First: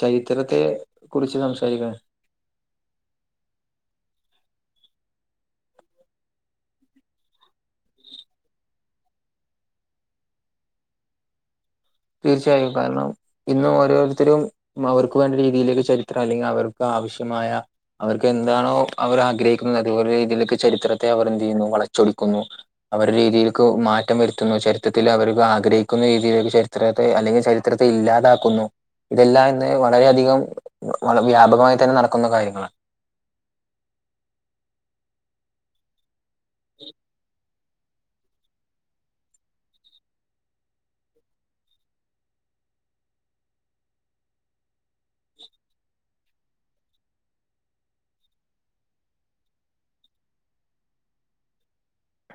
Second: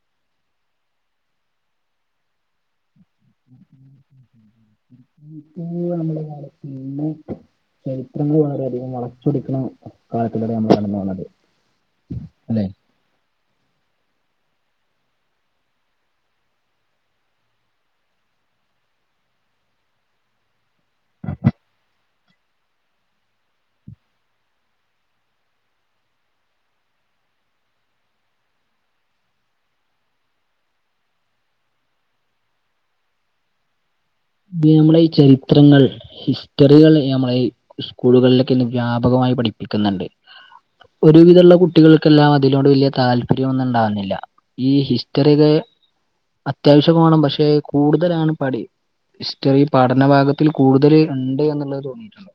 ചരിത്രത്തെ കുറിച്ച് സംസാരിക്കണ ഇന്ന് നമ്മള് മാറും പിന്നെ ചരിത്രങ്ങൾ വളരെയധികം വളച്ചൊടിക്ക്ണ കാലത്തിലൂടെയാ നമ്മള് കടന്ന് വന്നത് തീർച്ചയായും കാരണം ഇന്ന് ഓരോരുത്തരും അവർക്ക് വേണ്ട രീതിയിലേക്ക് ചരിത്രം അല്ലെങ്കി അവർക്ക് ആവശ്യമായ അവർക്ക് എന്താണോ അവർ ആഗ്രഹിക്കുന്നത് അതുപോല രീതിയിലൊക്കെ ചരിത്രത്തെ അവർ എന്ത് ചെയ്യുന്നു വളച്ചൊടിക്കുന്നു അവരുടെ രീതിയിലേക്ക് മാറ്റം വരുത്തുന്നു ചരിത്രത്തില് അവർക്ക് ആഗ്രഹിക്കുന്ന രീതിയിലേ വിഷയം ത്രത്തെ അല്ലെങ്കി ചരിത്രത്തെ ഇല്ലാതാക്കുന്നു ഇതെല്ലാം ഇന്ന് വളരെയധികം വള വ്യാപകമായി തന്നെ നടക്കുന്ന കാര്യങ്ങളാ ഈ നമ്മുടെ ഈ ചരിത്രങ്ങൾ ഹിസ്റ്ററികളെ നമ്മളെ സ്കൂളുകളിലൊക്കെ ഇന്ന് വ്യാപകമായി പഠിപ്പിക്കുന്നുണ്ട് ഒരുവിധ ഉള്ള കുട്ടികൾക്കെല്ലാം അതിനോട് വലിയ താല്പര്യം ഒന്നും ഉണ്ടാവുന്നില്ല ഈ ഹിസ്റ്ററിക്കെ അത്യാവശ്യം വേണം പക്ഷെ കൂടുതലാണ് പഠി ഹിസ്റ്ററി പഠനഭാഗത്തിൽ കൂടുതല് ഉണ്ട് എന്നുള്ളത് തോന്നിയിട്ടുണ്ടോ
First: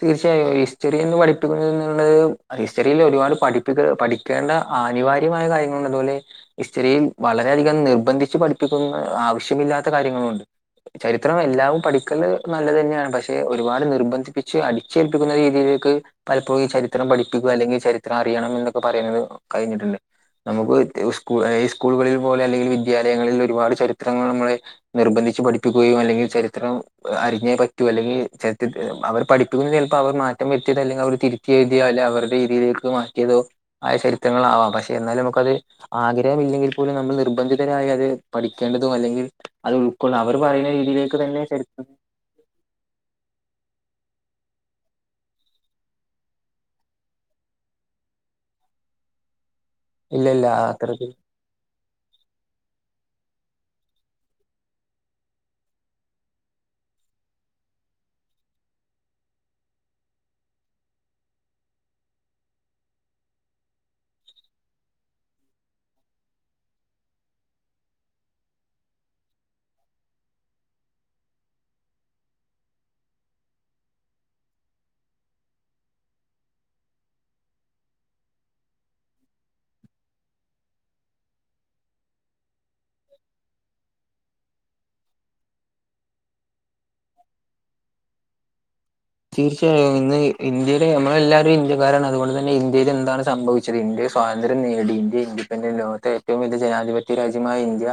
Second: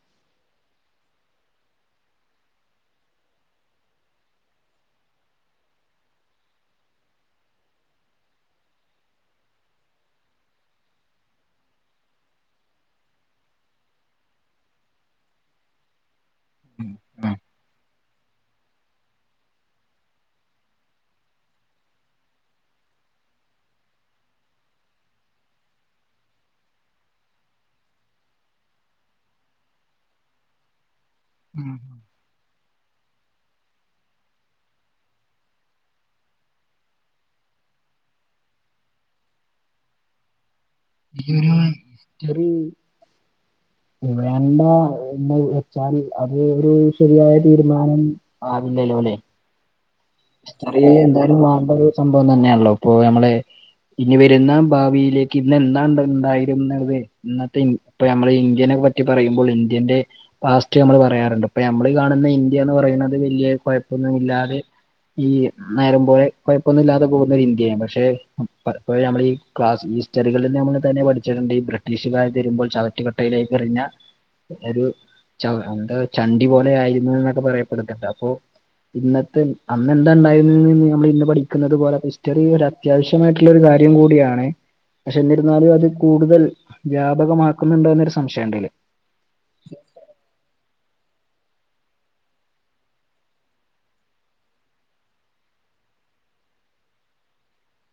തീർച്ചയായും ഹിസ്റ്ററി എന്ന് പഠിപ്പിക്കുന്നള്ളത് ഹിസ്റ്ററിൽ ഒരുപാട് പഠിപ്പികൾ പഠി കേണ്ട ആനിവാര്യമായ കാര്യങ്ങള് ഉള്ളോല് ഹിസ്റ്ററിയിൽ വളരെയധികം നിർബന്ധിച്ച് പഠിപ്പിക്കുന്ന ആവശ്യമില്ലാത്ത കാര്യങ്ങളും ഉണ്ട് ചരിത്രം എല്ലാവും പഠിക്കല് നല്ലത്തന്നെയാണ് പക്ഷെ ഒരുപാട് നിർബന് ന്ധിച്ച് അടിച്ചേൽപ്പിക്കുന്ന രീതിയിലേക്ക് പലപ്പോഴും ഈ ചരിത്രം ഉം പഠിപ്പിക്കുക അല്ലെങ്കി ചരി അറിയണം എന്നൊക്കെ പറയുന്നത് കഴിഞ്ഞിട്ടുണ്ട് നമുക്ക് സ്കൂ ഈ സ്കൂളുകളിൽ പോയാല് വിദ്യാലയങ്ങളിൽ ഒരുപാട് ചരിത്രങ്ങൾ നമ്മളെ നിർബന്ധിച്ച് പഠിപ്പിക്കുകയും അല്ലെങ്കി ചരിത്രം അരിഞ്ഞേ പറ്റു അല്ലെങ്കി ചരിത്രത്തി അവ പഠിപ്പിക്കൾ ചിലപ്പോ അവർ മാറ്റം വരുത്തിയത് അല്ലെങ്കിൽ അവർ തിരുത്തി ഉം എഴുതിയ അല്ല അവരുടെ രീതിയിലേക്ക് മാറ്റ് റ്റിയതോ ആയ ചരിത്രങ്ങള് ആവാം പക്ഷെ എന്നാലും നമുക്കത് ആഗ്രഹം ഇല്ലെങ്കിൽ പോലും നമ്മൾ നിർബന്ധിതരായി അത് പഠിക്കേണ്ടതും അല്ലെങ്കിൽ അത് ഉൾക്കൊള്ള അവര് പറയ്ണേ [unintelligible] [unintelligible] വെച്ചാൽ അത് ഒരു ശരിയായ തീരുമാനം ആവില്ലല്ലോലേ ഇല്ലല്ല ചെറിയ അത്ര എന്തായാലും മാറേണ്ട ഒരു സംഭവം തന്നെയാണല്ലോ ഇപ്പൊ നമ്മളെ ഇനി വരുന്ന ഭാവിയിലേക്ക് ഇന്ന് എന്താ ഉണ്ടാ ഉണ്ടായിരുന്നതേ ഇന്നത്തെ ഇപ്പൊ നമ്മള് ഇന്ത്യനെ പറ്റി പറയുമ്പോൾ ഇന്ത്യന്റെ പാസ്റ്റ് നമ്മള് പറയാറുണ്ട് ഇപ്പൊ നമ്മള് കാണുന്ന ഇന്ത്യ എന്ന് പറയുന്നത് വല്യാ കുഴപ്പൊന്നുമില്ലാതെ ഈ നേരം പോലെ കുഴപ്പൊന്നും ഇല്ലാതെ പോകുന്ന ഒരു ഇന്ത്യാണ് പക്ഷെ പലപ്പോഴും നമ്മളീ ക്ലാസ് ഹിസ്റ്ററികളിൽ നമ്മള് തന്നെ പഠിച്ചിട്ടുണ്ട് ഈ ബ്രിട്ടീഷുകാര് തരുമ്പോൾ ചവറ്റുകുട്ടയിലേക്ക് എറിഞ്ഞ ഒരു ചവ എന്താ ചണ്ടി പോലെ ആയിരുന്നു എന്നൊക്കെ പറയപ്പെടുന്നുണ്ട് അപ്പൊ ഇന്നത്തെ ഇ അന്ന് എന്താ ഉണ്ടായിരുന്ന് എന്ന് നമ്മള് ഇന്ന് പഠിക്കുന്നത് പോലെ ഹിസ്റ്ററി ഒര് അത്യാവശ്യമായിട്ടുള്ള ഒരു കാര്യം കൂടിയാണേ പക്ഷെ എന്നിരുന്നാലും അത് കൂടുതൽ വ്യാപകമാക്കുന്നുണ്ടോ എന്നൊരു സംശയം ഉണ്ട്ലെ തീർച്ചയായും ഇന്ന് ഇന്ത്യയിലെ നമ്മള് എല്ലാവരും ഇന്ത്യക്കാരാണ് അതുകൊണ്ട് തന്നെ ഇന്ത്യയിൽ എന്താണ് സംഭവ വിച്ചത് ഇന്ത്യാ സ്വാതന്ത്ര്യം നേടി ഇന്ത്യ ഇഡിപെൻറൻറ് ലോകത്തെ ഏറ്റവും വലിയ ജനാധിപത്യ രാജ്യമായ ഇന്ത്യ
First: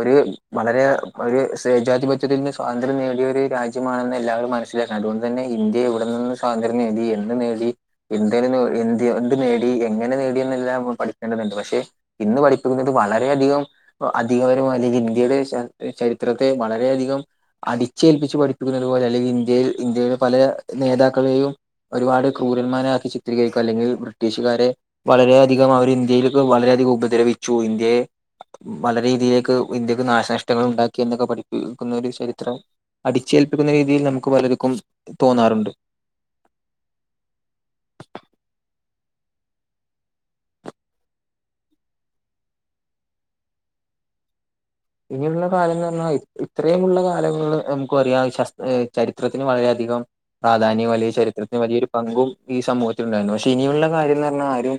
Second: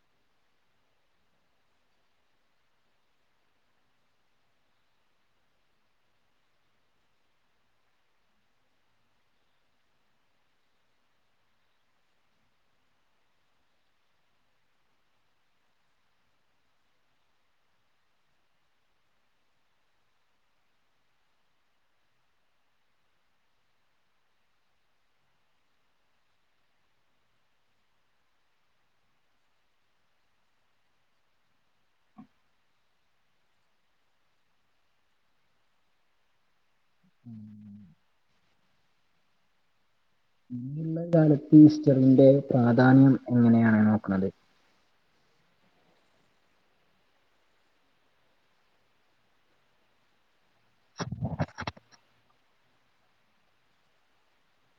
ഒരു വളരെ ഒരു സേജാധിപത്യത്തിൽ നിന്ന് സ്വാതന്ത്ര്യം നേടിയ ഒരു രാജ്യമാണെന്ന് എല്ലാവരും മനസ്സിലാക്കണം അതുകൊണ്ട് തന്നെ ഇന്ത്യ ഇവിടെ നിന്ന് സ്വാതന്ത്രം നേടി എന്ത് നേടി എന്തരനു എന്ത്കൊണ്ട് നേടി എങ്ങനെ നേടിയെന്നെല്ലാം നമ്മൾ പഠിക്കേണ്ടതുണ്ട് പക്ഷെ ഇന്ന് പഠിപ്പിക്കുന്നത് വളരെയധികം അധികപര അല്ലെങ്കിൽ ഇന്ത്യയുടെ ചരിത്രത്തെ വളരെയധികം അടിച്ചേൽപ്പിച്ച് പഠിക്കുന്നത് പോലെ അല്ലെങ്കിൽ ഇന്ത്യയിൽ ഇന്ത്യയുടെ പല നേതാക്കളെയും ഒരുപാട് ക്രൂരന്മാരക്കി ചിത്രീകരിക്കും അല്ലെങ്കിൽ ബ്രിട്ടീഷുകാരെ വളരെയധികം അവർ ഇന്ത്യയിൽക്ക് വളരെയധികം ഉപദ്രവിച്ചു ഇന്ത്യയെ വളരെ രീതിയിലേക്ക് ഇന്ത്യക്ക് നാശനഷ്ടങ്ങൾ ഉണ്ടാക്കി എന്നൊക്കെ പഠിപ്പിക്കുന്ന ഒരു ചരിത്രം അടിച്ചേൽപ്പിക്കുന്ന രീതിയിൽ നമുക്ക് പലര്ക്കും തോന്നാറുണ്ട് ഉം ഉം ഉം ഉള്ളതാണ് ഇപ്പ ഈസ്റ്ററിന്റെ പ്രാധാന്യം എങ്ങനെയാണ് നോക്കണത്. ഇനിയുള്ള കാലം എന്ന് പറഞ്ഞാ ഇത്രയുമുള്ള കാലങ്ങൾ നമുക്ക് പറയാ ശസ് ചരിത്രത്തിന് വളരെയധികം പ്രാധാന്യം അല്ലെ ചരിത്രത്തിന് വലിയൊരു പങ്കും ഈ സമൂഹത്തിൽ ഉണ്ടായിരുന്നു പക്ഷെ ഇനിയുള്ള കാര്യംന്ന് പറഞ്ഞാൽ ആരും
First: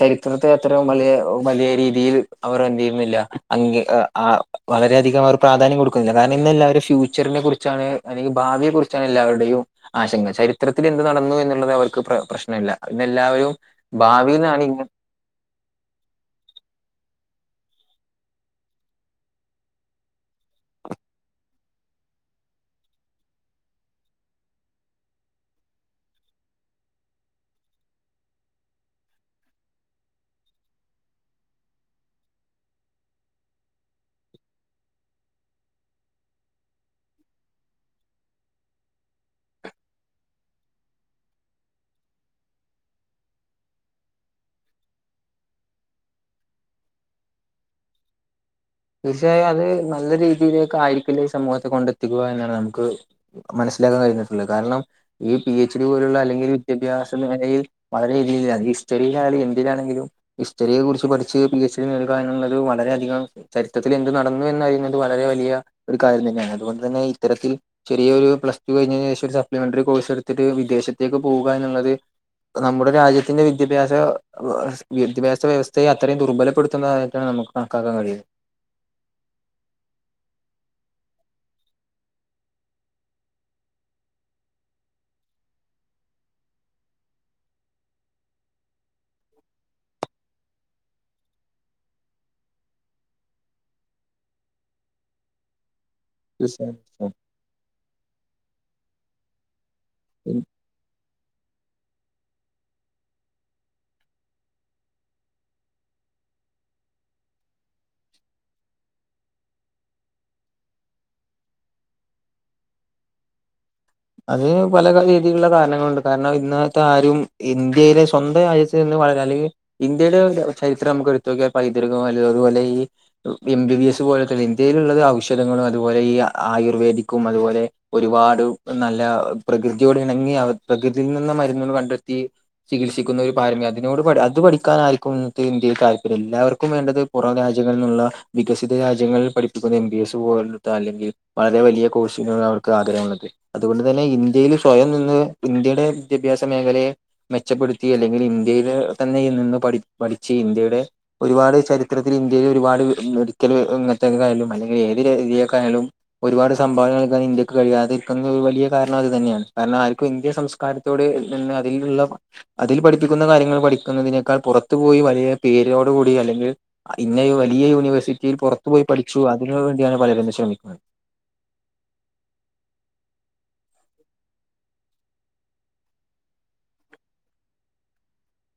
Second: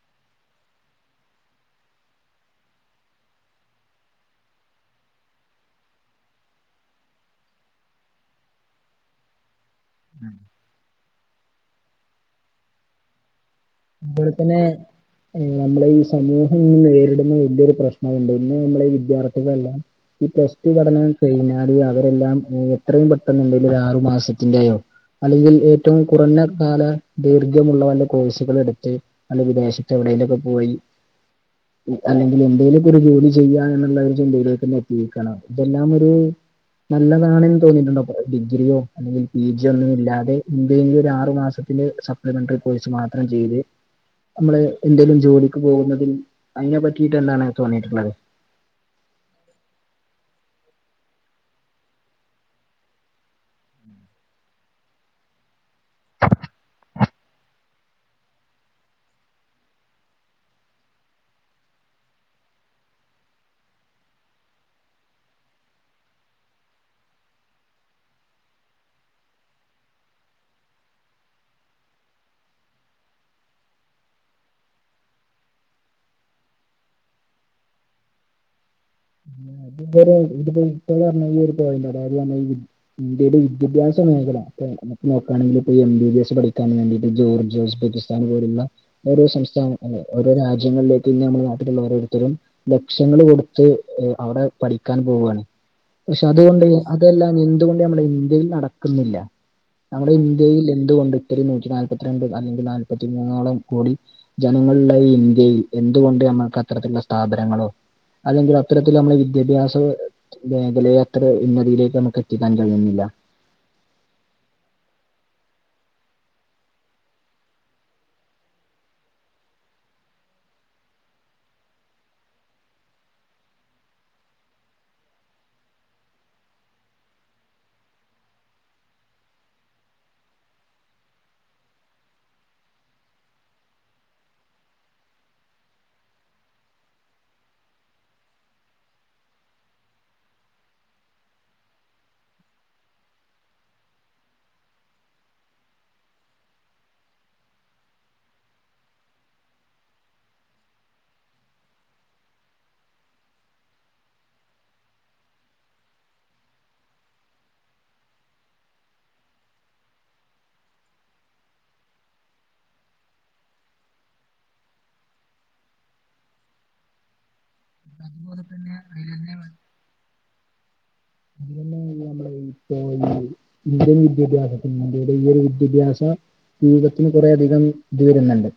ചരിത്രത്തെ അത്ര വലിയ വലിയ രീതിയിൽ അവർ എന്തെയ്യുന്നില്ല അംഗീ ആഹ് വളരെ അധികം അവർ പ്രാധാന്യം കൊടുക്കുന്നില്ല കാരണം ഇന്നെല്ലാവരും ഫ്യൂച്ചറിനെ കുറിച്ചാണ് അല്ലെങ്കിൽ ഭാവിയെ കുറി ചാണ് എല്ലാവരുടെയും ആശങ്ക ചരിത്രത്തിൽ എന്ത് നടന്നു എന്നുള്ളത് അവർക്ക് പ്ര പ്രശ്നമല്ല ഇന്ന് എല്ലാവരും. കൂടെ തന്നെ. ഭാവിയിലാണ് ഇങ്ങ നമ്മളേ ഈ സമൂഹം ഇന്ന് നേരിടുന്ന വല്ല്യൊര് പ്രശ്നമുണ്ട് ഇന്ന് നമ്മളെ ഈ വിദ്യാർത്ഥികളെല്ലാം ഈ പ്ലസ് ടു പഠനം കഴിഞ്ഞാല് അവരെല്ലാം എത്രയും പെട്ടെന്നുണ്ടെല ആറു മാസത്തിന്റെയോ. അല്ലെങ്കിൽ ഏറ്റവും കുറഞ്ഞ കാല ദൈർഘ്യമുള്ള വല്ല കോഴ്സുകൾ എടു ത് വല്ല വിദേശത്തെവിടെയിലൊക്കെ പോയി അല്ലെങ്കിൽ എന്തേലൊക്കൊരു ജോലി ചെയ്യാ എന്നുള്ള ഒരു ചിന്തയിലോട്ട് ഇന്ന് എത്തിയിരിക്കാണ് ഇതെല്ലാം ഒര്. നല്ലതാണെന്ന് തോന്നിയിട്ടുണ്ട അപ്പൊ ഡിഗ്രിയോ അല്ലെങ്കിൽ പി ജിയോ ഒന്നു ഇല്ലാതെ എന്തെങ്കിലും ഒരു ആറു മാസം ഇന്ന് സപ്ലിമെന്ററി കോഴ്സ് മാത്രം ചെയ്ത് നമ്മള് എന്തേലും ജോലിക്ക് പോകുന്നതിൽ അയ്നെ പറ്റീട്ട് എന്താണ് തോന്നീട്ട്ണ്ടാവാ തീർച്ചയായും അത് നല്ല രീതിയിലേക്ക് ആയിരിക്കില്ല ഈ സമൂഹത്തെ കൊണ്ടെത്തിക്കുക എന്നാണ് നമുക്ക് മനസ്സിലാക്കാൻ കഴിഞ്ഞിട്ടുള്ളത് കാരണം ഈ പി എച്ച് ഡി പോലുള്ള അല്ലെങ്കിൽ വിദ്യാഭ്യാസ നിലയിൽ വളരെ ഈ രീതിയിൽ അത് ഹിസ്റ്ററിയിലായാലും എന്തിനാണെങ്കിലും ഹിസ്റ്ററിയെ കുറിച്ച് പഠിച്ച് പി എച്ച് ഡി നേടുക എന്നുള്ളത് വളരെയധികം ചരിത്രത്തിൽ എന്തു നടന്നു എന്നറിയുന്നത് വളരെ വലിയ ഒരു കാര്യം തന്നെയാണ് അതുകൊണ്ടു തന്നെ ഇത്തരത്തിൽ. ചെറിയ ഒരു പ്ലസ് ടു കഴിഞ്ഞതിന് ശേഷം ഒരു സപ്ലിമെന്ററി കോഴ്സ് എടുത്തിട്ട് വിദേശത്തേക്ക് പോവുക എന്നുള്ളത്. അത് നമ്മുടെ രാജ്യത്തിന്റെ വിദ്യാഭ്യാസ വിദ്യാഭ്യാസ വ്യവസ്ഥയെ അത്രയും ദുർബലപ്പെടുത്തുന്നതായിട്ടാണ് നമു കണക്കാക്കാൻ കഴിയു ഇതൊരു [unintelligible] ഇന്ത്യയുടെ വിദ്യാഭ്യാസ മേഖല ലേ അത് നോക്കയാണെങ്കിലിപ്പൊ എം ബി ബിസ് പഠിക്കാൻ വേണ്ടിട്ട് ജോർജിയ ഉസ്ബെക്കിസ്ഥാൻ പോലുള്ള ഓരോ സംസ്ഥാനത്തിന്റെ ഓരോ രാജ്യങ്ങളിലേക്ക് ഇന്ന് നമ്മുടെ നാട്ടിലുള്ള ഓരോരുത്തരും ലക്ഷങ്ങള് കൊട്ത്ത് ഹ് അവ്ടേ പഠിക്കാൻ പോവാണ് പക്ഷെ അതുകൊണ്ട് തീർച്ചയായും അതെല്ലാം കഴിഞ്ഞ് എന്തുകൊണ്ട് നമ്മുടെ ഇന്ത്യയിൽ നടക്കുന്നില്ല നമ്മുടെ ഇന്ത്യയിൽ എന്തുകൊണ്ട് ഒത്തിരി നൂറ്റി നാല്പത്തിരണ്ട് അല്ലെങ്കിൽ നാല്പത്തി മൂന്നോളം കോടി ജനങ്ങളുള്ള ഈ ഇന്ത്യയിൽ എന്തുകൊണ്ട് നമ്മൾക്ക് അത്തരത്തിലുള്ള സ്ഥാപനങ്ങളോ. അല്ലെങ്കിൽ അത്തരത്തിൽ നമ്മള് ഈ വിദ്യാഭ്യാസ മേഖലയത്ര ഉന്നതിയിലേക്ക് നമുക്ക് എത്തിക്കാൻ കഴിയുന്നില്ല അത് പല രീതിയിലുള്ള കാരണങ്ങളുണ്ട് കാരണം ഇന്നത്തെ ആരും ഇന്ത്യയിലെ സ്വന്തം രാജ്യ തിന്ന് വളരാ അല്ലെങ്കി ഇന്ത്യയുടെ ചരിത്രം നമുക്ക് എടുത്തു നോക്കിയാ പൈതൃക [unintelligible] അതുപോലെ ഈ എം ബി ബി എസ് പോലത്തെ ഇന്ത്യയിലുള്ളത് ഔഷധങ്ങളും അതുപോലെ ഈ ആയുർവേദിക്കും അതുപോലെ. ഒരുപാട് നല്ല പ്രകൃതിയോട് ഇണങ്ങി. അവ പ്രകൃതിയിൽ നിന്ന് മരുന്നുകൾ കണ്ടെത്തി ചികിത്സിക്കുന്നൊരു പാരമ്പര്യ അതിനോട് പഠി അത് പഠിക്കാനായിരിക്കും ഇന്നത്തെ ഇന്ത്യയിൽ താല്പര്യം. എല്ലാവർക്കും വേണ്ടത് പുറം രാജ്യങ്ങളിൽന്നുള്ള വികസിത രാജ്യങ്ങളിൽ പഠിപ്പിക്കുന്ന എം ബി എസ് പോലെത്ത അല്ലെങ്കിൽ വളരെ വലിയ കോഴ്സ് നോടാ അവർക്ക് ആഗ്രഹമുള്ളത്. അതുകൊണ്ട് തന്നെ ഇന്ത്യയില് സ്വയം നിന്ന് ഇന്ത്യയുടെ വിദ്യാഭ്യാസ മേഖലയെ മെച്ചപ്പെടുത്തി അല്ലെങ്കിൽ ഇന്ത്യയിലെ തന്നെ നിന്ന് പഠി പഠിച്ച് ഇന്ത്യയുടെ ഒരുപാട് ചരിത്രത്തില് ഇന്ത്യയിൽ ഒരുപാട് മെഡിക്കല് ഇങ്ങൻത്തെ ക്കെക്കെ ആയാലും അല്ലെങ്കി ഏത് രേ രീയൊക്കായാലും ഒരുപാട് സംഭാവന നൽകാൻ ഇന്ത്യക്ക് കഴിയും അത് കന്നുകൾ വലിയ കാരണം അത് തന്നെയാണ്. കാരണം ആർക്കും ഇന്ത്യ സംസ്കാരത്തോട് തന്നെ അതിലുള്ള അതില് പഠിപ്പിക്കുന്ന കാര്യങ്ങൾ പഠിക്കുന്നതിനേക്കാൾ പൊറത്തു പോയി വലിയ പേരോട് കൂടി അല്ലെങ്കി ഇങ്ങനെ വലിയ യൂണിവേഴ്സിറ്റിയിൽ പൊറത്ത് പോയി പഠിച്ചു അതിന് വേണ്ടിയാണ് പലരും ശ്രമിക്കുന്ന ഇതിലന്നെ [unintelligible] ഇന്ത്യൻ വിദ്യാഭ്യാസത്തിന് ഇന്ത്യയുടെ ഈ ഒരു വിദ്യാഭ്യാസം വീഗത്തിന് കുറേ അധികം ത് വരുന്നുണ്ട്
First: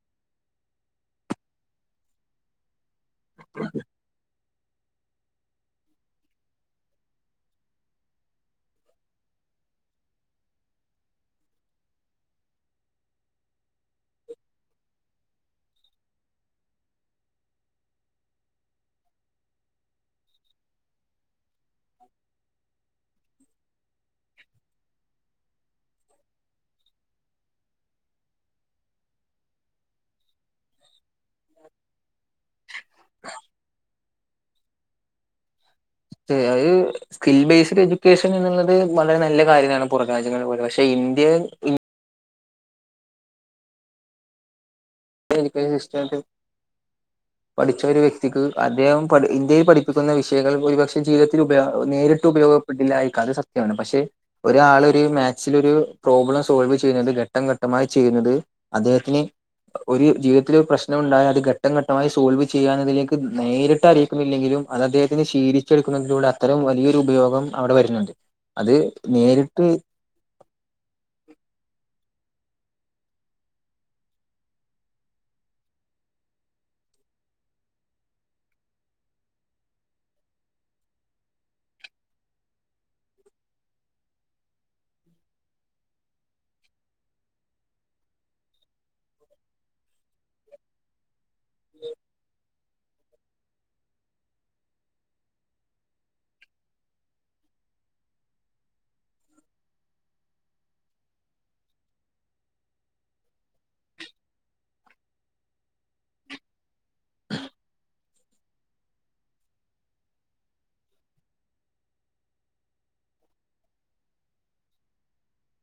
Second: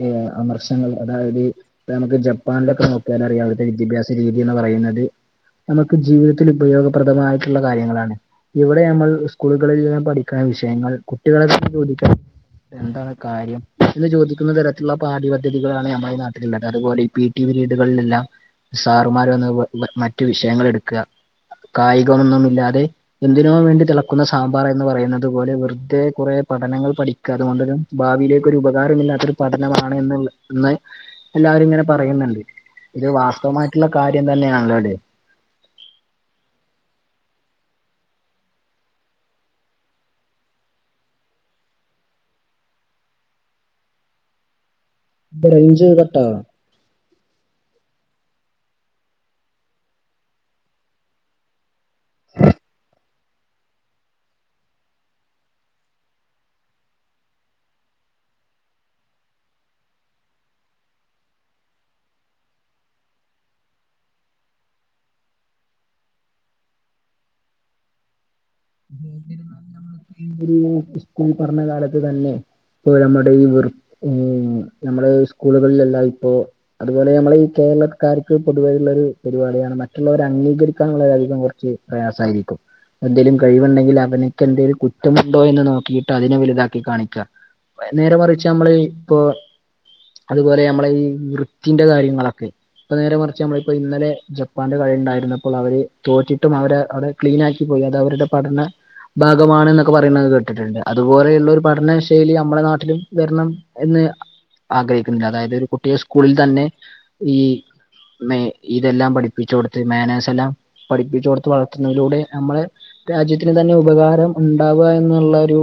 ഈ ഏഹ് അമർശങ്ങൾ അതായത് നമുക്ക് ജപ്പാൻലൊക്കെ നോക്കിയാലറിയാം അവ്ട്ത്തെ വിദ്യാഭ്യാസ രീതിന്നാ പറയുന്നത്. നമുക്ക് ജീവിതത്തില് ഉപയോഗപ്രദമായിട്ടുള്ള കാര്യങ്ങളാണ്. ഇവിടെ യമ്മൾ സ്കൂളുകളിലെല്ലാം പഠിക്കാൻ വിഷയങ്ങൾ കുട്ടികളെ [inaudible] ചോദിക്കാൻ എന്താണ ഹ് കാര്യം എന്ന് ചോദിക്കുന്ന തരത്തിൽള്ള പാഠ്യപദ്ധതികളാണ് നമ്മടെ ഈ നാട്ടില്ള്ളത്. അതുപോലെ ഈ പി ടി രീടുകൾലെല്ലാം സാറുമാര് വന്ന് വ മ മറ്റു വിഷയങ്ങൾ എടുക്കാ. കായികമൊന്നുമില്ലാതെ എന്തിനോ വേണ്ടി തിളക്കുന്ന സാമ്പാറ് എന്ന് പറയുന്നത് പോലെ വെർതേ കൊറേ പഠനങ്ങൾ പഠി ക്കാ. അതുകൊണ്ടൊരു ഭാവിയിലേക്കൊരു ഉപകാരമി ല്ലാത്തൊരു പഠനമാണ് എന്നുള്ള ന്ന് എല്ലാവരും ങ്ങനെ പറയുന്ന്ണ്ട്. ഇത് വാസ്തവമായിട്ട്ള്ള കാര്യം തന്നെയാണ്ല്ലോ ലെ സ്‌ത്തെ അഹ് സ്കിൽ ബെയ്സ്ഡ് എജുക്കേഷൻ എന്ന്ള്ളത് വളരെ നല്ല കാര്യം തന്നേണ് പൊറം രാജ്യങ്ങൾ പോലെ. പക്ഷെ ഇന്ത്യേൽ എജുക്കേഷൻ റേഞ്ച് സിസ്റ്റ കട്ടായോ? [unintelligible] പഠിച്ച ഒര് വ്യക്തിക്ക് അദ്ദേഹം പഠി ഇന്ത്യയിൽ പഠിപ്പിക്കുന്ന വിഷയങ്ങൾ ഭൂരിപക്ഷെ ജീവിതത്തില് ഉപയോഗ നേരിട്ട് ഉപയോഗം പെട്ടില്ലായിക്കാം അത് സത്യാണ്. പക്ഷെ ഒരാളൊര് മാക്സിലൊരു പ്രോബ്ലം സോൾവ് ചെയ്യുന്നത് ഘട്ടം ഘട്ടമായി ചെയ്യുന്നത് അദ്ദേഹത്തിന് ഒര് ജീവിതത്തില് പ്രശ്നമു ണ്ടായാൽ അത് ഘട്ടം ഘട്ടമായി സോൾവ് ചെയ്യാന്നതിലേക്ക് നേരിട്ടറി ക്കുമില്ലെങ്കിലും അത് അദ്ദേഹത്തിന് ശീലിച്ചെടുക്കുന്നതിലൂടെ അത്തരം വലിയൊരു ഉപയോഗം അവടെ വരുന്നുണ്ട്. അത് നേരിട്ട് ഒരു സ്കൂൾ പഠന കാലത്ത് തന്നെ ഇപ്പൊ നമ്മൾടെ ഈ വെറ് ഏഹ് നമ്മടെ സ്കൂളുകളിലെല്ലാം ഇപ്പോ അതുപോലെ നമ്മള് ഈ കേരളക്കാർക്ക് പൊതുവേ ള്ളൊരു പരിപാടിയാണ് മറ്റുള്ളവരെ അംഗീകരിക്കാനുള്ള [unintelligible] യധികം കൊർച്ച് പ്രയാസായിരിക്കും. എന്തേലും കഴിവുണ്ടെങ്കില് അവനിക്ക് എന്തേലും കു കുറ്റമുണ്ടോ എന്ന് നോക്കിയിട്ട് അതിനെ വലുതാക്കി കാണിക്കാ. അഹ് നേരെ മറിച്ച് അമ്മള് ഇപ്പൊ അത്പോലെ നമ്മളെ ഈ വൃത്തിന്റെ കാര്യങ്ങളൊക്കെ ഇപ്പ നേരെ മറിച്ച് അമ്മള് ഇപ്പൊ ഇന്നലെ ജപ്പാന്റെ കളിണ്ടായിരുന്നപ്പോൾ അവര് തോറ്റിട്ടും അവരെ അവ ക്ലീനാക്കി പോയി. അത് അവരുടെ പഠന ഭാഗമാണെന്ന ക്ക്പറയിണെ കേട്ടിട്ട്ണ്ട്. അതുപോലെയുള്ളൊരു പഠന ശൈലി അമ്മളെ നാട്ടിലും വെര്ണം എന്ന് ആഗ്രഹിക്കുന്നില്ല. അതായത് ഒരു കുട്ടിയെ സ്കൂളിൽ തന്നെ ഈ മെ ഇതെല്ലാം പഠിപ്പിച്ചൊട്ത്ത് മോനേഴ് സെല്ലാം പഠിപ്പിച്ചൊട്ത്ത് വളർത്തുന്നതിലൂടെ അമ്മള് രാജ്യത്തിന് തന്നെ ഉപകാരം ഉൺ ഉണ്ടാവുക എന്നുള്ളരു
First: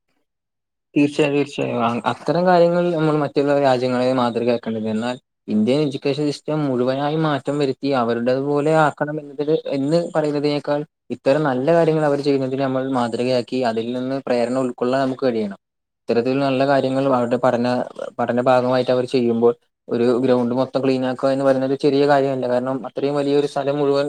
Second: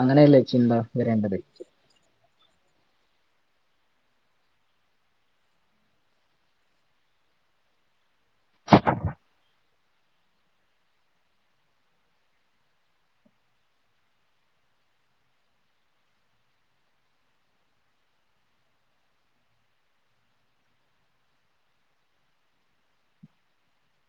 അങ്ങനെയല്ലേ ലക്ഷ്യം വരേണ്ടത്. പക്ഷേ അത്തരം കാര്യങ്ങൾ നമ്മൾ മറ്റുള്ള രാജ്യങ്ങളെ മാതൃകയാക്കേണ്ടത്. എന്നാൽ ഇന്ത്യൻ എഡ്യൂക്കേഷൻ സിസ്റ്റം മുഴുവനായി മാറ്റം വരുത്തി. അവരുടത് പോലെ ആക്കണം എന്നതില് എന്ന് പറയുന്നതിനേക്കാൾ. ഇത്തരം നല്ല കാര്യങ്ങൾ അവർ ചെയ്യുന്നതിന് നമ്മൾ മാതൃകയാക്കി അതിൽ നിന്ന് പ്രേരണം ഉൾക്കൊള്ളാൻ നമുക്ക് കഴിയണം. ഇത്തരത്തിൽ നല്ല കാര്യങ്ങൾ അവരുടെ പഠന പഠന ഭാഗമായിട്ട് അവർ ചെയ്യുമ്പോൾ. ഒരു ഗ്രൗണ്ട് മൊത്തം ക്ലീൻ ആക്കുക എന്ന് പറയുന്നത് ഒരു ചെറിയ കാര്യമല്ല. കാരണം അത്രയും വലിയ ഒരു സ്ഥലം മുഴുവൻ.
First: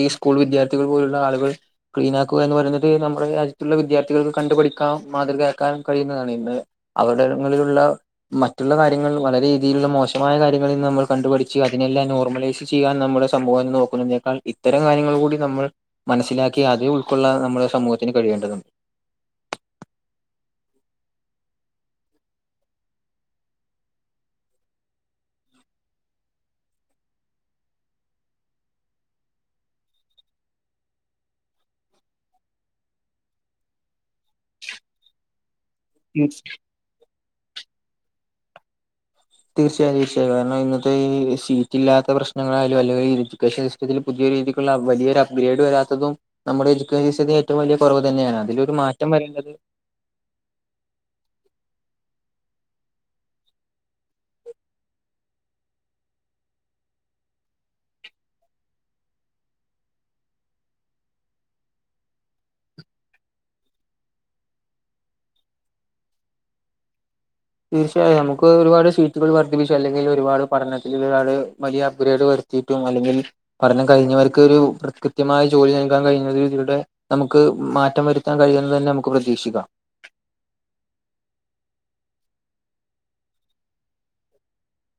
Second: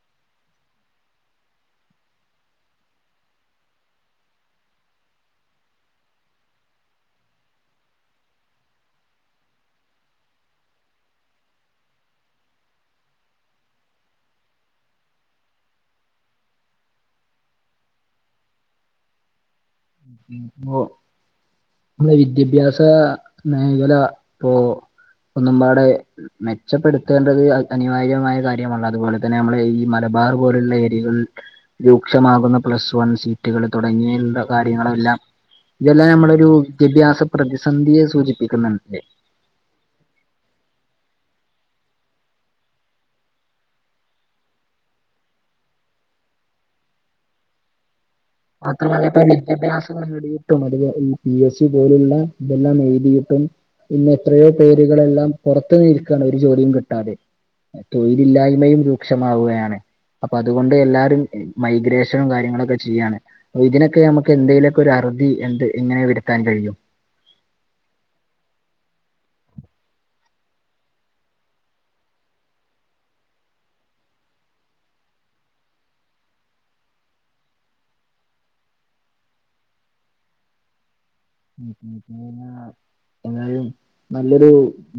ഈ സ്കൂൾ വിദ്യാർത്ഥികൾ പോലുള്ള ആളുകൾ. ക്ലീൻ ആക്കുക എന്ന് പറയുന്നത് നമ്മുടെ രാജ്യത്തുള്ള വിദ്യാർത്ഥികൾക്ക് കണ്ടു പഠിക്കൻ മാതൃകയാക്കാൻ. കഴിയുന്നതാണ് ഇന്ന് അവിടങ്ങളിലുള്ള. മറ്റുള്ള കാര്യങ്ങൾ വളരെയധികം മോശമായ കാര്യങ്ങളിൽന്ന് നമ്മൾ കണ്ടുപഠിച്ച് അതിനെല്ലാം നോർമലൈസ്. ചെയ്യാൻ നമ്മുടെ സമൂഹം നോക്കുന്നതിനേക്കാൾ ഇത്തരം കാര്യങ്ങൾ കൂടി നമ്മൾ. മനസ്സിലാക്കി അത് ഉൾക്കൊള്ളാൻ നമ്മുടെ സമൂഹത്തിന് കഴിയേണ്ടതുണ്ട്. ഓ നമ്മുടെ വിദ്യാഭ്യാസ മേഖല ഇപ്പോ ഒന്നമ്പാടെ. മെച്ചപ്പെടുത്തേണ്ടത് അനിവാര്യമായ കാര്യമാണ്. അതുപോലെ തന്നെ നമ്മെ ഈ മലബാർ പോലുള്ള ഏരിയകളിൽ. രൂക്ഷമാകുന്ന പ്ലസ് വൺ സീറ്റുകൾ തുടങ്ങിയുള്ള. കാര്യങ്ങളെല്ലാം. ഇതെല്ലാം തീർച്ച നമ്മളൊ രു വിദ്യാഭ്യാസ പ്രതിസന്ധിയെ സൂചിപ്പിക്കുന്നുട്? തീർച്ചയായും വിഷയമാ കാരണം ഇന്നത്തെ ഈ സീറ്റ് ഇല്ലാത്ത പ്രശ്നങ്ങളായാലും അല്ലെങ്കിൽ സ്പെഷൽ. ഇതിൽ പുതിയ രീതിക്കുള്ള വലിയൊ അപ്ഗ്രേഡ് വരാത്തതും. നമ്മടെഎഡ്യക്കേഷൻ്റെഏറ്റവും വലിയ കുറവ് തന്നെയാണ്. അതിലൊരു മാത്രമല്ല മാറ്റം ഇപ്പഴത്തെ വരേണ്ടത് വിദ്യാഭ്യാസം. നേടിയിട്ടും അതവാ ഈ പി എസ് സി പോലുള്ള ഇതെല്ലാം എഴുതിയിട്ടും. പിന്നെ എത്രയോ പേരുകളെല്ലാം പുറത്ത് നിൽക്കാണ് ഒരു ജോലിയും കിട്ടാതെ. തൊഴിലില്ലായ്മയും രൂക്ഷമാവുകയാണ്. അപ്പൊ അതുകൊണ്ട് എല്ലാരും മൈഗ്രേഷനും കാര്യങ്ങളൊക്കെ ചെയ്യാണ്. ഇതിനൊക്കെ നമുക്ക് എന്തേലുമൊക്കെ ഒരു അറുതി എന്ത് എങ്ങനെ വരുത്താൻ കഴിയും. തീർച്ചയായും നമുക്ക് ഒരുപാട് സീറ്റുകൾ വർദ്ധിപ്പിച്ചു അല്ലെങ്കിൽ ഒരുപാട് പഠനത്തിൽ ഒരുപാട് വലിയ അപ്ഗ്രേഡ് വരു. ട്ടും അല്ലെങ്കിൽ പഠനം കഴിഞ്ഞവർക്ക് ഒരു കൃത്യമായ ജോലി നൽകാൻ കഴിഞ്ഞ ഇതി വരുടെ. നമുക്ക് മാറ്റം വരുത്താൻ കഴിയുമെന്നു തന്നെ നമുക്ക് പ്രതീക്ഷിക്കാം. [unintelligible] എന്തായാലും നല്ലൊരു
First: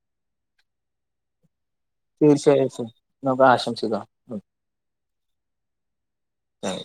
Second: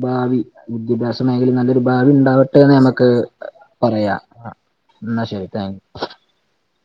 ഭാവി. വിദ്യാഭ്യാസ മേഖലയിയിൽ നല്ലൊരു. ഭാവി ഉണ്ടാവട്ടെന്ന് തീർച്ചയായും നമുക്ക് ആശംസിക്കാം പറയാം. എന്നാ ശരി താങ്ക് യു. ഹായ്!